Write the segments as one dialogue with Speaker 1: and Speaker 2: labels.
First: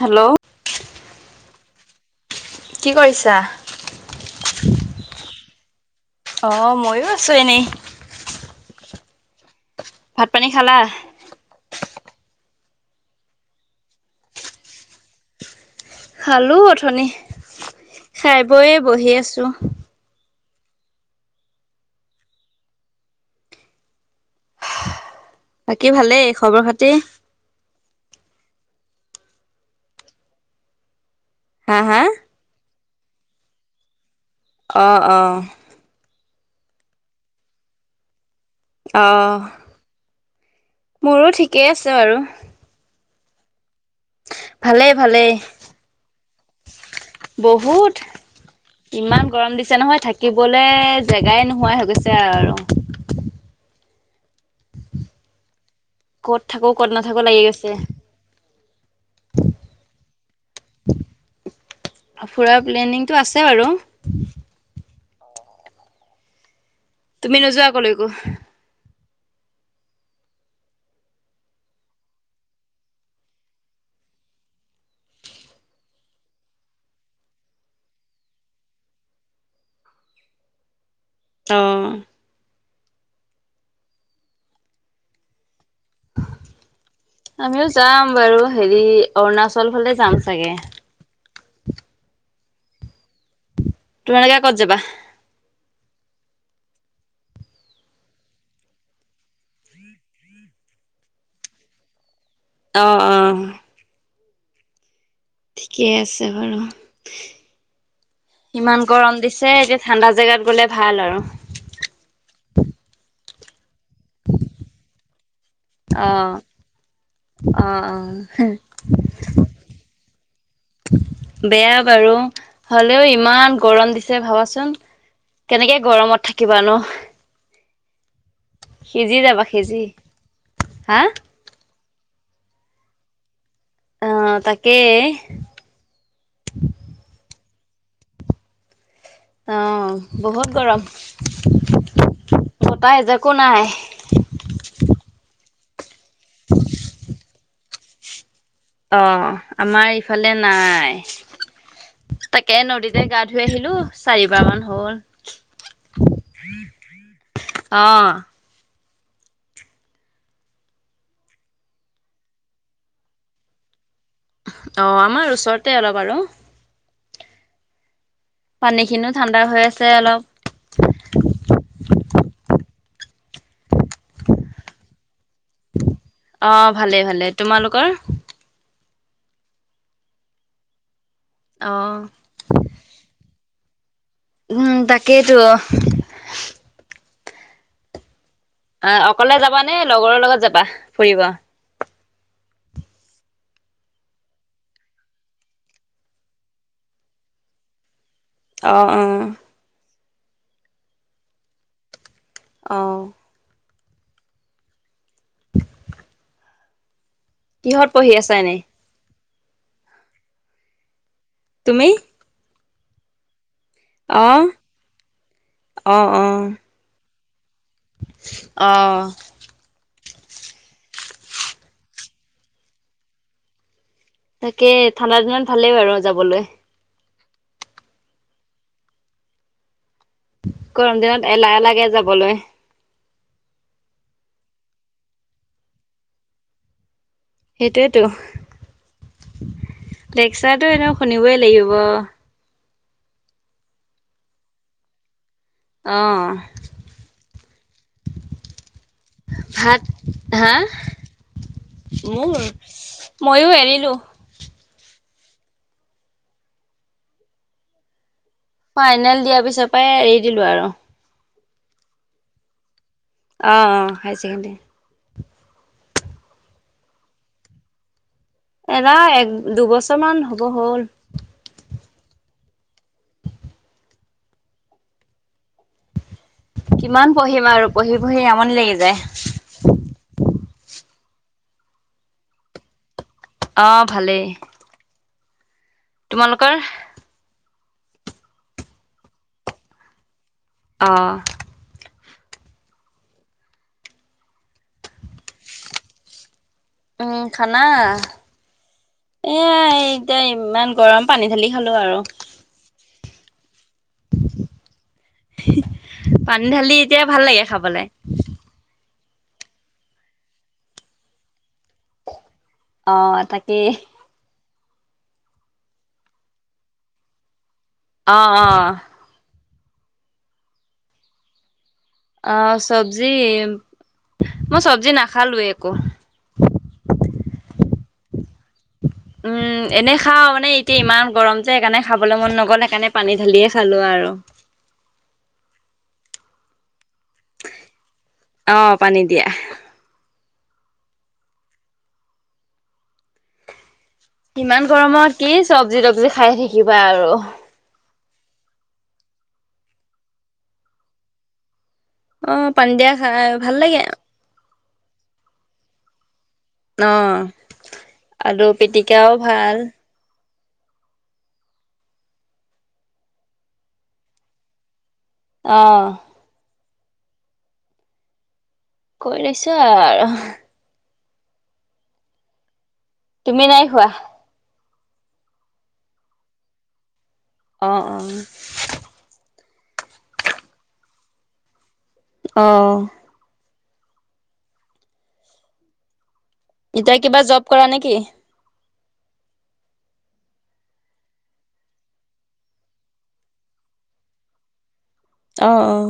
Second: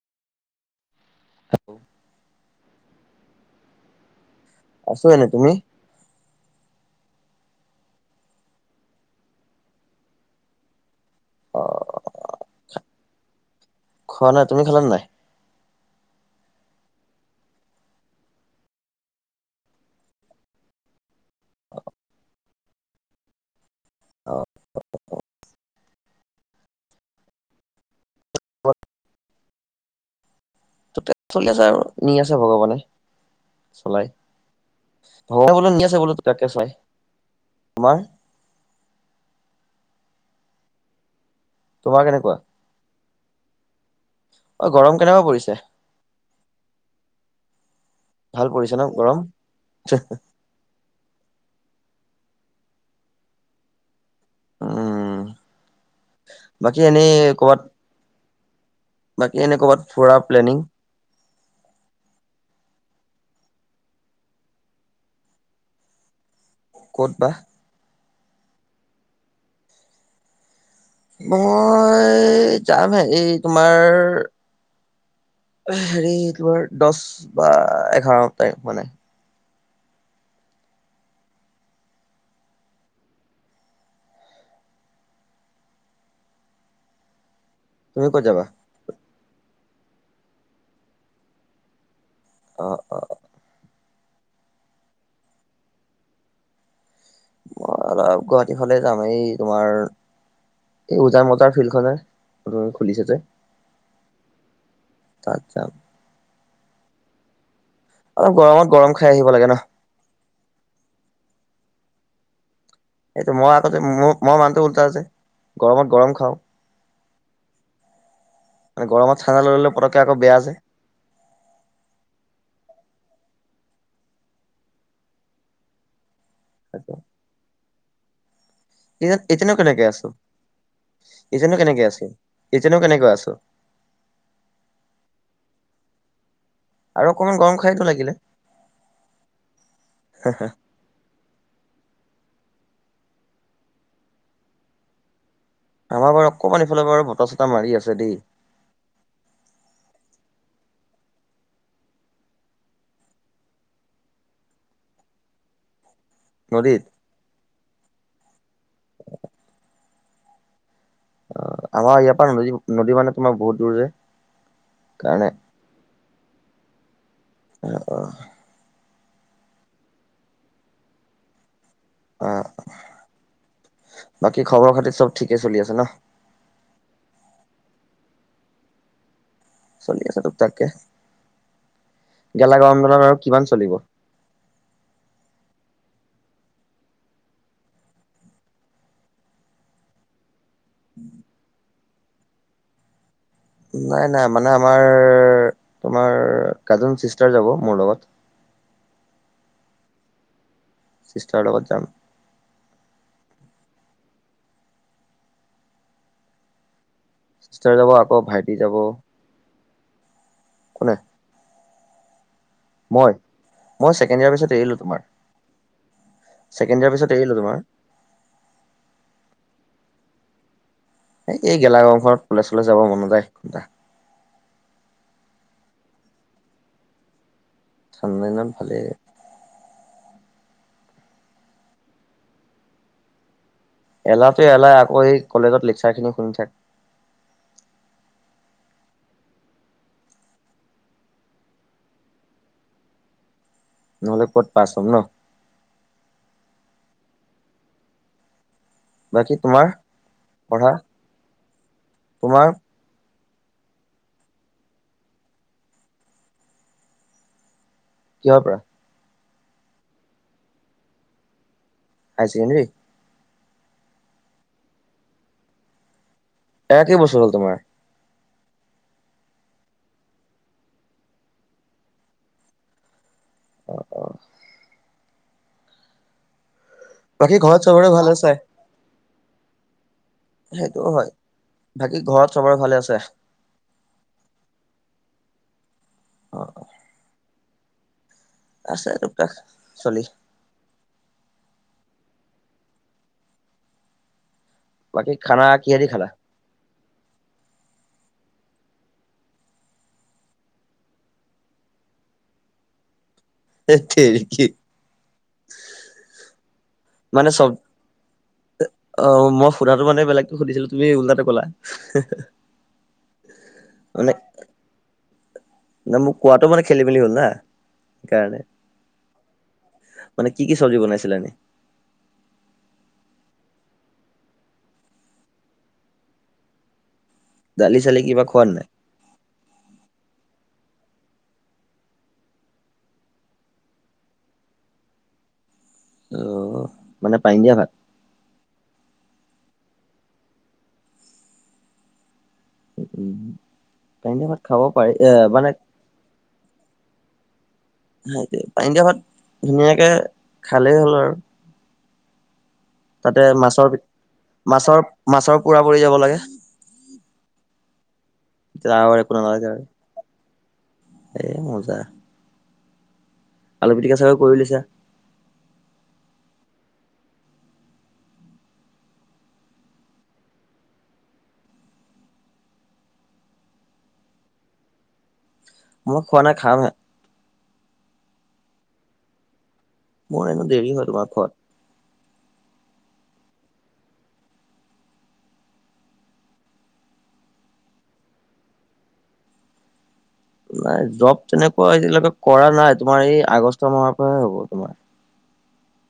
Speaker 1: Hello কি কৰিছা?
Speaker 2: আছোঁ এনেই, তুমি?
Speaker 1: অ মইয়ো আছো এনেই। ভাত পানী খালা?
Speaker 2: অ খোৱা নাই তুমি খালা নাই?
Speaker 1: খালো অথনি খাই বয়ে বহি আছো।
Speaker 2: অ অ
Speaker 1: বাকী ভালেই খবৰ খাতি?
Speaker 2: ত চলি আছে
Speaker 1: হা
Speaker 2: আৰু
Speaker 1: হা
Speaker 2: নি আছে ভগৱানে চলাই।
Speaker 1: অ অ
Speaker 2: হ বোলো নি আছে বোলো তাকে চাই, তোমাৰ
Speaker 1: আহ মোৰো ঠিকেই আছে
Speaker 2: তোমাৰ
Speaker 1: বাৰু
Speaker 2: কেনেকুৱা অ
Speaker 1: ভালেই
Speaker 2: গৰম কেনেকুৱা
Speaker 1: ভালেই
Speaker 2: পৰিছে?
Speaker 1: বহুত।
Speaker 2: ভাল পৰিছে ন
Speaker 1: ইমান গৰম দিছে নহয় থাকিবলে জেগাই নোহোৱাই হৈ গৈছে। আৰু
Speaker 2: উম
Speaker 1: ক'ত থাকো
Speaker 2: বাকী
Speaker 1: ক'ত
Speaker 2: এনেই
Speaker 1: নাথাকো লাগি
Speaker 2: কৰ'বাত।
Speaker 1: গৈছে।
Speaker 2: বাকী এনে ক'ৰবাত ফুৰা। প্লেনিং
Speaker 1: ফুৰা প্লেনিংটো আছে বাৰু।
Speaker 2: ক'ত বা
Speaker 1: তুমি নোযোৱা কলৈকো?
Speaker 2: মই যামহে এই তোমাৰ হেৰি তোমাৰ দছ বা এঘাৰ তাৰিখ মানে।
Speaker 1: অ। আমিও
Speaker 2: তুমি
Speaker 1: যাম
Speaker 2: ক'ত
Speaker 1: বাৰু
Speaker 2: যাবা
Speaker 1: হেৰি অৰুণাচল ফালে যাম চাগে।
Speaker 2: অ-অ।
Speaker 1: তোমালোকে ক'ত যাবা?
Speaker 2: মই অলপ গুৱাহাটী ফালে যাম। এই তোমাৰ এই উজান বজাৰ ফিল্ড খন যে।
Speaker 1: অঁ-অঁ।
Speaker 2: তাত যাম।
Speaker 1: ঠিকে আছে বাৰু।
Speaker 2: অলপ গৰমত
Speaker 1: ইমান
Speaker 2: খাই
Speaker 1: গৰম
Speaker 2: আহিব লাগে
Speaker 1: দিছে।
Speaker 2: ন
Speaker 1: এতিয়া ঠাণ্ডা জেগাত গলে ভাল আৰু। [inaudible]
Speaker 2: সেইটো মই আগতে মোৰ মই মানুহটো উল্টা যে। গৰমত গৰম
Speaker 1: অ', অ', অ',
Speaker 2: খাওঁ। গৰমত ঠাণ্ডা লৈ ললে পতককে আকৌ বেয়া যে।
Speaker 1: বেয়া বাৰু। হলেও ইমান গৰম দিছে ভাবাচোন। কেনেকে গৰমত থাকিবানো?
Speaker 2: এতিয়া নো
Speaker 1: সিজি
Speaker 2: কেনেকে আছো?
Speaker 1: হা
Speaker 2: এতিয়া নো কেনেকে আছো? এতিয়ানো কেনেকৈ আছো?
Speaker 1: অহ তাকে।
Speaker 2: আৰু অকমান গৰম খাইতো লাগিলে।
Speaker 1: অ বহুত গৰম। বতাহ এজাকো নাই।
Speaker 2: আমাৰ বাৰু অকমান এইফালে পৰা বতাহ চতাহ মাৰি আছে দেই।
Speaker 1: অ, আমাৰ ইফালে নাই। তাকে নদীতে গা ধুই আহিলো। চাৰিবাৰ মান হল।
Speaker 2: নদীত?
Speaker 1: অ।
Speaker 2: [inaudible] অ, আমাৰ ইয়াৰ পৰা নী নদী মানে তোমাৰ বহুত দূৰ যে।
Speaker 1: অ',
Speaker 2: কাৰণে
Speaker 1: আমাৰ ওচৰতে অলপ আৰু।
Speaker 2: অহ - অহ
Speaker 1: সেইখিনিও ঠাণ্ডা হৈ আছে অলপ
Speaker 2: [unintelligible] বাকী খবৰ খাতি চব ঠিকে চলি আছে ন?
Speaker 1: অ, ভালে ভালে। তোমালোকৰ?
Speaker 2: চলি আছে তোক তাককে।
Speaker 1: অ
Speaker 2: গেলা গৰম ডালত আৰু কিমান চলিব?
Speaker 1: উম তাকেইতো। আ অকলে যাবা নে লগৰৰ লগত যাবা ফুৰিব?
Speaker 2: নাই, নাই। মানে আমাৰ তোমাৰ কাজন চিষ্টাৰ যাব মোৰ লগত।
Speaker 1: অ-অ।
Speaker 2: চিষ্টাৰৰ লগত যাম।
Speaker 1: অ।
Speaker 2: চিষ্টাৰ
Speaker 1: কিহত
Speaker 2: যাব
Speaker 1: পঢ়ি
Speaker 2: আকৌ
Speaker 1: আছা এনেই
Speaker 2: ভাইটি যাব। কোনে?
Speaker 1: তুমি।
Speaker 2: মই, মই ছেকেণ্ড
Speaker 1: অ
Speaker 2: ইয়াৰ পিছত এৰিলো তোমাৰ।
Speaker 1: অ অ
Speaker 2: ছেকেণ্ড ইয়ৰ পিছত এৰিলোঁ তোমাৰ।
Speaker 1: অ।
Speaker 2: এই- এই গেলা গৰম খনত উলাই -চুলাই যাব মন নাযায়।
Speaker 1: তাকে ঠাণ্ডা দিনত ভালেই বাৰু যাবলৈ।
Speaker 2: ঠাণ্ডা দিনত ভালেই।
Speaker 1: গৰম দিনত এলাহ লাগে যাবলৈ।
Speaker 2: এলাহটো- এলাহ আকৌ এ কলেজত লেকচাৰ খিনি শুনি থাক।
Speaker 1: সেইটোৱেইটো। লেকচাৰটো এনেও শুনিবই লাগিব।
Speaker 2: নহ'লে ক'ত পাছ হম ন'?
Speaker 1: অ',
Speaker 2: বাকী তোমাৰ
Speaker 1: ভাত হা
Speaker 2: পঢ়া
Speaker 1: মোৰ
Speaker 2: তোমাৰ
Speaker 1: ময়ো এৰিলো।
Speaker 2: কিহৰ পৰা
Speaker 1: ফাইনেল দিয়াৰ পিছত পাই এৰি দিলো আৰু।
Speaker 2: হায় ছেকেণ্ডাৰী?
Speaker 1: অ', -অ', হায় ছেকেণ্ডাৰী।
Speaker 2: এৰা কেই বছৰ হ'ল তোমাৰ?
Speaker 1: এৰা এক -দুবছৰ মান হব হ'ল।
Speaker 2: অ
Speaker 1: কিমান
Speaker 2: বাকী
Speaker 1: পঢ়িম
Speaker 2: ঘৰত
Speaker 1: আৰু
Speaker 2: চবৰে
Speaker 1: পঢ়ি
Speaker 2: ভালে
Speaker 1: -পঢ়ি
Speaker 2: আছে
Speaker 1: আমনি লাগি যায়।
Speaker 2: সেইটোও হয় বাকী ঘৰত চবৰে ভালে আছে?
Speaker 1: অহ, ভালেই।
Speaker 2: অ।
Speaker 1: তোমালোকৰ?
Speaker 2: আছে তোক- তাক চলি।
Speaker 1: অহ
Speaker 2: বাকী খানা কিহে দি খালা?
Speaker 1: উম, খানা এয়াই এতিয়া ইমান গৰম পানী ঢালি খালো আৰু।
Speaker 2: ধেট তেৰী কি
Speaker 1: পানী ঢালি এতিয়া ভাল লাগে খাবলে।
Speaker 2: অহ, মই সুধাটো মানে বেলেগটো সুধিছিলো তুমি ওলটাটো ক'লা [unintelligible]
Speaker 1: অহ, তাকেই।
Speaker 2: মানে ন' মোক কোৱাটো মানে খেলি -মেলি হ'ল না।
Speaker 1: অ',
Speaker 2: সেইকাৰণে
Speaker 1: - অ',
Speaker 2: মানে কি -কি চব্জি বনাইছিলা এনে
Speaker 1: আহ চব্জি মই চব্জি নাখালোৱে একো।
Speaker 2: দালি চালি কিবা খোৱা নে নাই।
Speaker 1: উম, এনে খাও মানে এতিয়া ইমান গৰম যে সেইকাৰণে খাবলে মন নগ'ল সেইকাৰণে পানী ঢালিয়ে খালো আৰু আৰু
Speaker 2: অহ
Speaker 1: অহ, পানী দিয়া।
Speaker 2: [unintelligible] ভাত খাব
Speaker 1: ইমান
Speaker 2: পাৰি এ
Speaker 1: গৰমত কি
Speaker 2: মানে
Speaker 1: চব্জি -তব্জি খাই থাকিবা আৰু।
Speaker 2: সেইটোৱে পানী দিয়া ভাত ধুনীয়াকে খালেই হ'ল আৰু।
Speaker 1: অহ
Speaker 2: তাতে মাছৰ- মাছৰ -মাছৰ পোৰা পৰি যাব লাগে
Speaker 1: অহ, আলু
Speaker 2: তাৰ আৰু একো
Speaker 1: পিটিকাও
Speaker 2: নালাগে
Speaker 1: ভাল।
Speaker 2: আৰু এ মজা। আলু -পিটিকা চাগে কৰি লৈছা?
Speaker 1: অহ কৰি লৈছে আৰু তুমি নাই খোৱা
Speaker 2: মই খোৱা নাই খাম হে।
Speaker 1: অঁ অঁ
Speaker 2: মোৰ এনেও দেৰি হয় তোমাৰ খোৱাত।
Speaker 1: অহ এতিয়া কিবা জব কৰা নেকি
Speaker 2: নাই জব তেনেকুৱা এতিয়ালকে কৰা নাই তোমাৰ এই আগষ্ট মাহৰ পৰাহে হ'ব তোমাৰ
Speaker 1: অহ অ।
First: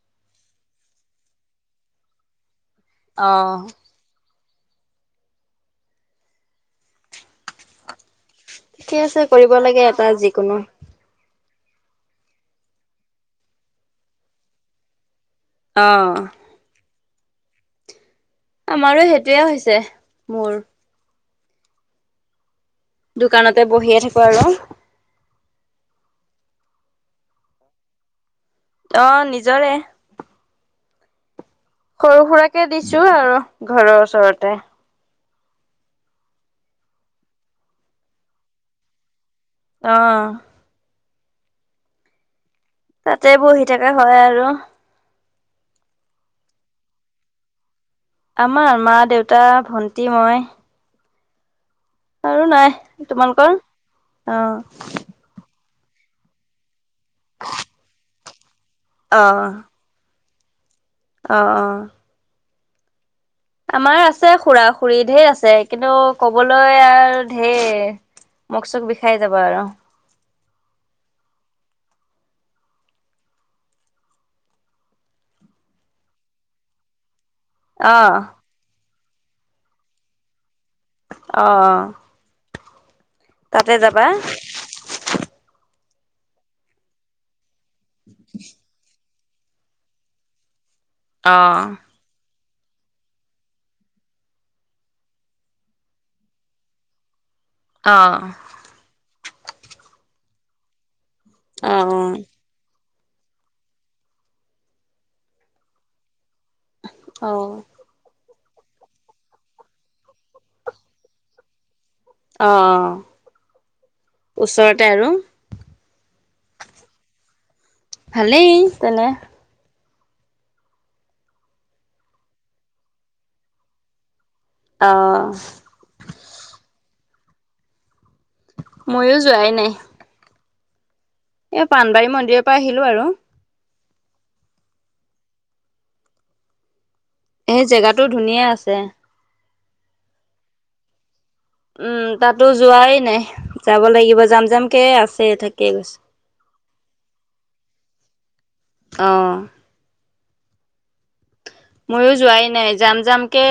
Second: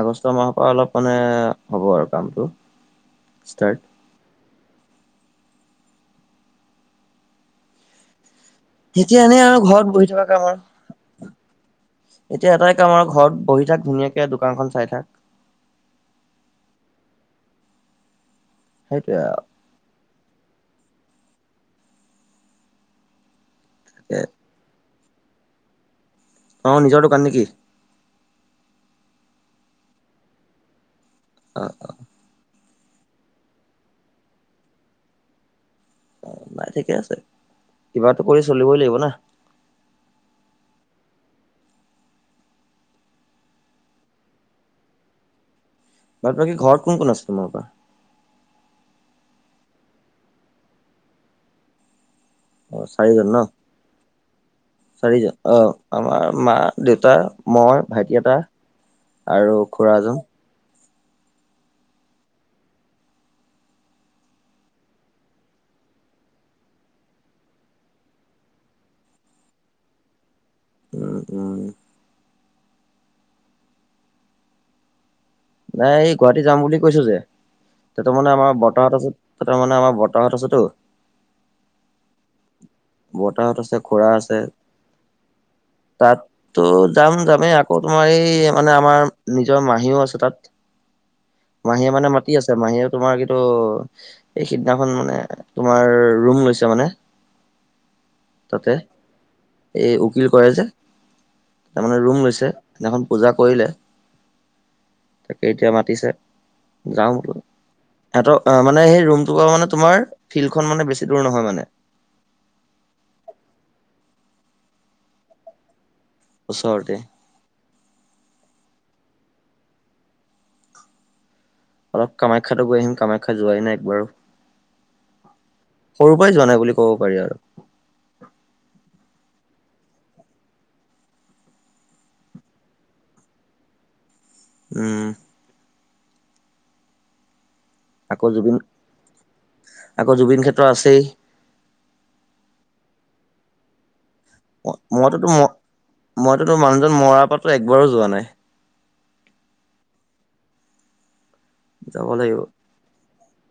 Speaker 2: আগষ্ট মাহৰ পৰা অলপ মানে হ'ব আৰু কামটো
Speaker 1: অহ
Speaker 2: ষ্টাৰ্ট।
Speaker 1: ঠিকে
Speaker 2: এতিয়া
Speaker 1: আছে
Speaker 2: এনেই
Speaker 1: কৰিব
Speaker 2: আৰু
Speaker 1: লাগে
Speaker 2: ঘৰত বহি
Speaker 1: এটা
Speaker 2: থকা কাম
Speaker 1: যিকোনো।
Speaker 2: আৰু এতিয়া এটাই কাম আৰু ঘৰত বহি থাক ধুনীয়াকে দোকানখন চাই থাক।
Speaker 1: অহ আমাৰো
Speaker 2: সেইটোৱে আৰু
Speaker 1: সেইটোয়ে হৈছে মোৰ দোকানতে বহিয়ে
Speaker 2: তাকে
Speaker 1: থাকো আৰু
Speaker 2: অ নিজৰ দোকান নেকি
Speaker 1: অ নিজৰে
Speaker 2: অঁ অ।
Speaker 1: তাকে দিছোঁ আৰু ঘৰৰ ওচৰতে
Speaker 2: অ নাই ঠিকে আছে। কিবাটো কৰি চলিবই লাগিব না
Speaker 1: অহ তাতে বহি থাকা হয় আৰু
Speaker 2: ঘৰত কোন কোন আছে তোমাৰ পৰা
Speaker 1: আমাৰ মা দেউতা ভন্তি মই আৰু নাই
Speaker 2: অ চাৰিজন ন
Speaker 1: তোমালোকৰ অ
Speaker 2: চাৰিজন অহ আমাৰ মা দেউতা মই ভাইটি এটা
Speaker 1: অ
Speaker 2: আৰু খুৰা এজন
Speaker 1: অ অ আমাৰ আছে খুৰা খুুৰী ঢেৰ আছে কিন্তু ক'বলৈ আৰু ঢেৰ মোক চোক বিষাই যাবা আৰু।
Speaker 2: উ উ। নাই এই গুৱাহাটী যাম বুলি কৈছো যে
Speaker 1: অ
Speaker 2: তাত মানে আমাৰ বৰতাহত আছে। ত তাৰ মানে আমাৰ বৰতাহত আছেতো।
Speaker 1: আহ।
Speaker 2: বতাহত আছে খোৰা আছে তাতো যাম যামেই আ। আকৌ তোমাৰ এই মানে আমাৰ নিজৰ মাহীও আছে তাত।
Speaker 1: আহ।
Speaker 2: মাহীয়ে মানে মাতি আছে মাহীয়ে তোমাৰ কিন্তু এই সিদিনাখন মানে তোমাৰ ৰুম লৈছে মানে।
Speaker 1: আহ।
Speaker 2: তাতে এই উকিল কৰে যে
Speaker 1: অ
Speaker 2: তাৰমানে ৰুম লৈছে। সেইদিনাখন পূজা কৰিলে তাকে এতিয়া মাতিছে। যাওঁ
Speaker 1: অ
Speaker 2: বোল এত। অ মানে সেই ৰুমটো মানে তোমাৰ ফিল্ডখন মানে বেছি দূৰ নহয় মানে।
Speaker 1: অ অ ওচৰতে আৰু।
Speaker 2: ওচৰতে।
Speaker 1: ভালেই তেনে।
Speaker 2: অলপ কামাখ্যাতো গৈ আহিম কামাখ্যা যোৱাই নাই একবাৰো।
Speaker 1: অ
Speaker 2: সৰু পৰাই যোৱা নাই বুলি ক'ব পাৰি আৰু।
Speaker 1: ময়ো যোৱাই নাই। এ পানবাৰী মন্দিৰৰ পৰা আহিলো আৰু।
Speaker 2: উম।
Speaker 1: এই জেগাতটো
Speaker 2: আকৌ
Speaker 1: ধুনীয়া
Speaker 2: জুবিন
Speaker 1: আছে।
Speaker 2: আকৌ জুবিন ক্ষেত্ৰ আছেই।
Speaker 1: উম তাতো যোৱাই নাই যাব লাগিব। যাম যামকে
Speaker 2: মইতো
Speaker 1: আছে
Speaker 2: তো
Speaker 1: থাকেই গৈছে।
Speaker 2: মইতো তোৰ মানুহজন মৰা পাতো একবাৰো যোৱা নাই।
Speaker 1: অ।
Speaker 2: যাব
Speaker 1: ময়ো
Speaker 2: লাগিব
Speaker 1: যোৱাই নাই যাম যাম। কে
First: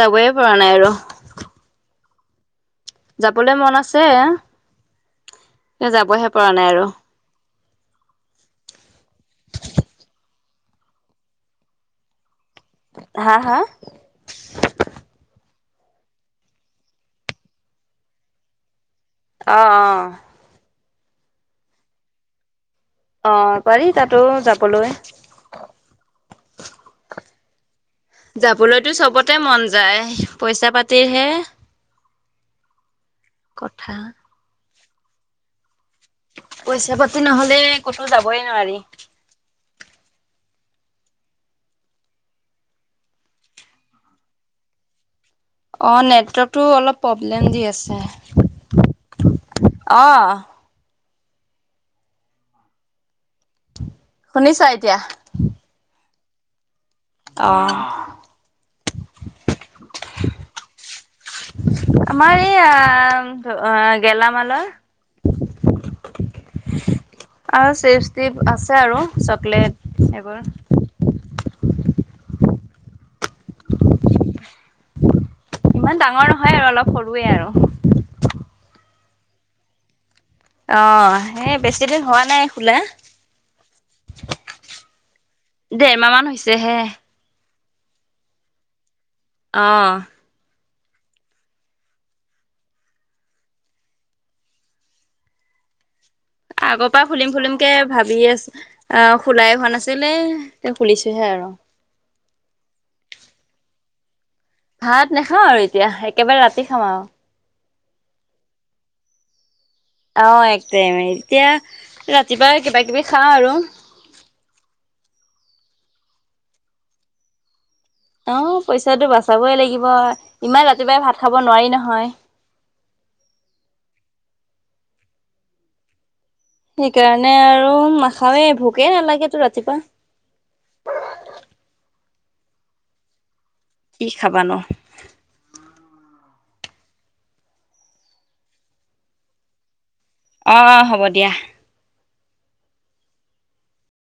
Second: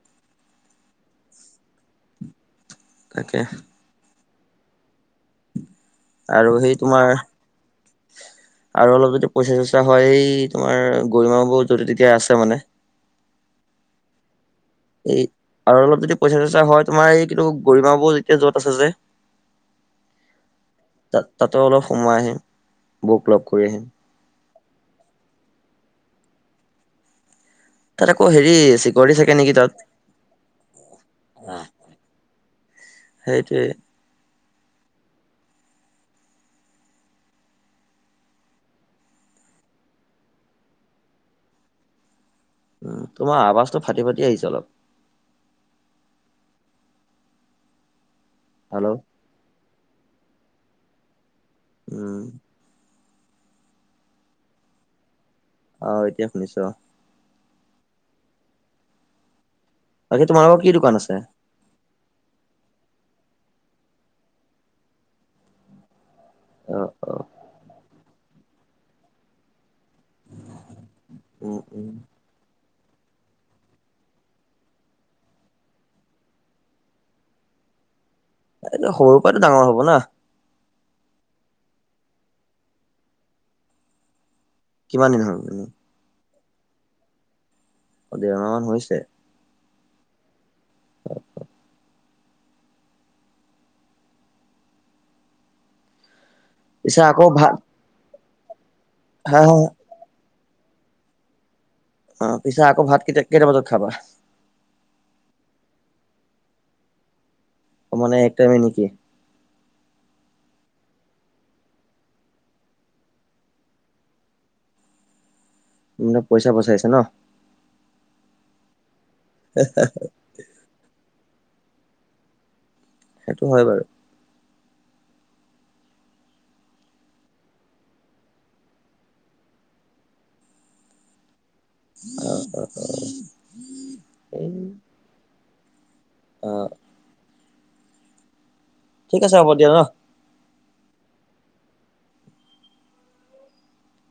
Speaker 1: যাবয় পৰা নাই আৰু।
Speaker 2: তাকে
Speaker 1: যাবলৈ মন আছে। যাবহে পৰা নাই
Speaker 2: সেই
Speaker 1: আৰু।
Speaker 2: তোমাৰ আৰু অলপ যদি পইচা চইচা হয় এই তোমাৰ গৰিমা বৌ যত তেতিয়া আছে মানে।
Speaker 1: হা হা।
Speaker 2: এই আৰু অলপ যদি পইচা চইচা হয় তোমাৰ এই কিতো গৰিমা বৌ এতিয়া যত আছে যে।
Speaker 1: আহ অ।
Speaker 2: তাত তাতো অলপ সমোয় আহি।
Speaker 1: আহ পাৰি তাতো যাবলৈ।
Speaker 2: তাত আকৌ হেৰি
Speaker 1: যাবলৈতো
Speaker 2: চিকৰিটি থাকে
Speaker 1: চবতে
Speaker 2: নেকি
Speaker 1: মন
Speaker 2: তাত
Speaker 1: যায় পইচা পাতিৰহে।
Speaker 2: সেইটোৱে
Speaker 1: কথা। পইচা পাতি নহলে ক'তো যাবই নোৱাৰি।
Speaker 2: উ তোমাৰ আৱাজটো ফাটি ফাটি আহিছে অলপ।
Speaker 1: অ নেটৱৰ্কটো অলপ প্ৰব্লেম দি আছে।
Speaker 2: হেল্ল'।
Speaker 1: অঁ।
Speaker 2: উম।
Speaker 1: শুনিছা এতিয়া।
Speaker 2: অ এতিয়া শুনিছো অ।
Speaker 1: আহ।
Speaker 2: বাকি তোমাৰোকৰ কি দোকান আছে।
Speaker 1: আমাৰ এই আ এ গেলামালৰ।
Speaker 2: অ অ
Speaker 1: আৰু আছে আৰু চকলেট এইবোৰ।
Speaker 2: উম উম
Speaker 1: ইমান ডাঙৰ নহয় আৰু অলপ সৰুৱে আৰু
Speaker 2: এইটো সৰু পৰাটো ডাঙৰ হব না।
Speaker 1: অহ, সেই বেছিদিন হোৱা নাই খোলা।
Speaker 2: কিমান দিন হল এনে?
Speaker 1: চহে
Speaker 2: অ দেৰ মাহ মান হৈছে
Speaker 1: অঁ
Speaker 2: অ
Speaker 1: আগৰ
Speaker 2: পিছে
Speaker 1: পৰা
Speaker 2: আকৌ
Speaker 1: খুলিম
Speaker 2: ভাত
Speaker 1: খুলিম কে ভাবি আছ আহ
Speaker 2: হা
Speaker 1: খোলাই
Speaker 2: হা
Speaker 1: হোৱা নাছিলে তে খুলিছোহে আৰু
Speaker 2: অ পিছে আকৌ ভাত কেইটা বজাত খাবা?
Speaker 1: ভাত নাখাওঁ আৰু এতিয়া একেবাৰে ৰাতি খাম আৰু
Speaker 2: মানে এক টাইম নেকি
Speaker 1: অ একটাইম এতিয়া ৰাতিপুৱাই কিবা কিবি খাওঁ আৰু [unintelligible]
Speaker 2: মানে পইচা বচাইছা ন?
Speaker 1: অ পইচাটো বাচাবই লাগিব ইমান ৰাতিপুৱাই ভাত। খাব নোৱাৰি নহয়।
Speaker 2: সেইটো হয় বাৰু।
Speaker 1: সেইকাৰণে আৰু নাখাওৱে, ভোকেই নালাগেতো ৰাতিপুৱা। অ [unintelligible]
Speaker 2: অ-অ।
Speaker 1: কি খাবা নো?
Speaker 2: অঁ। ঠিক আছে হ'ব দিয়া ন?
Speaker 1: অ-অ হ'ব দিয়া।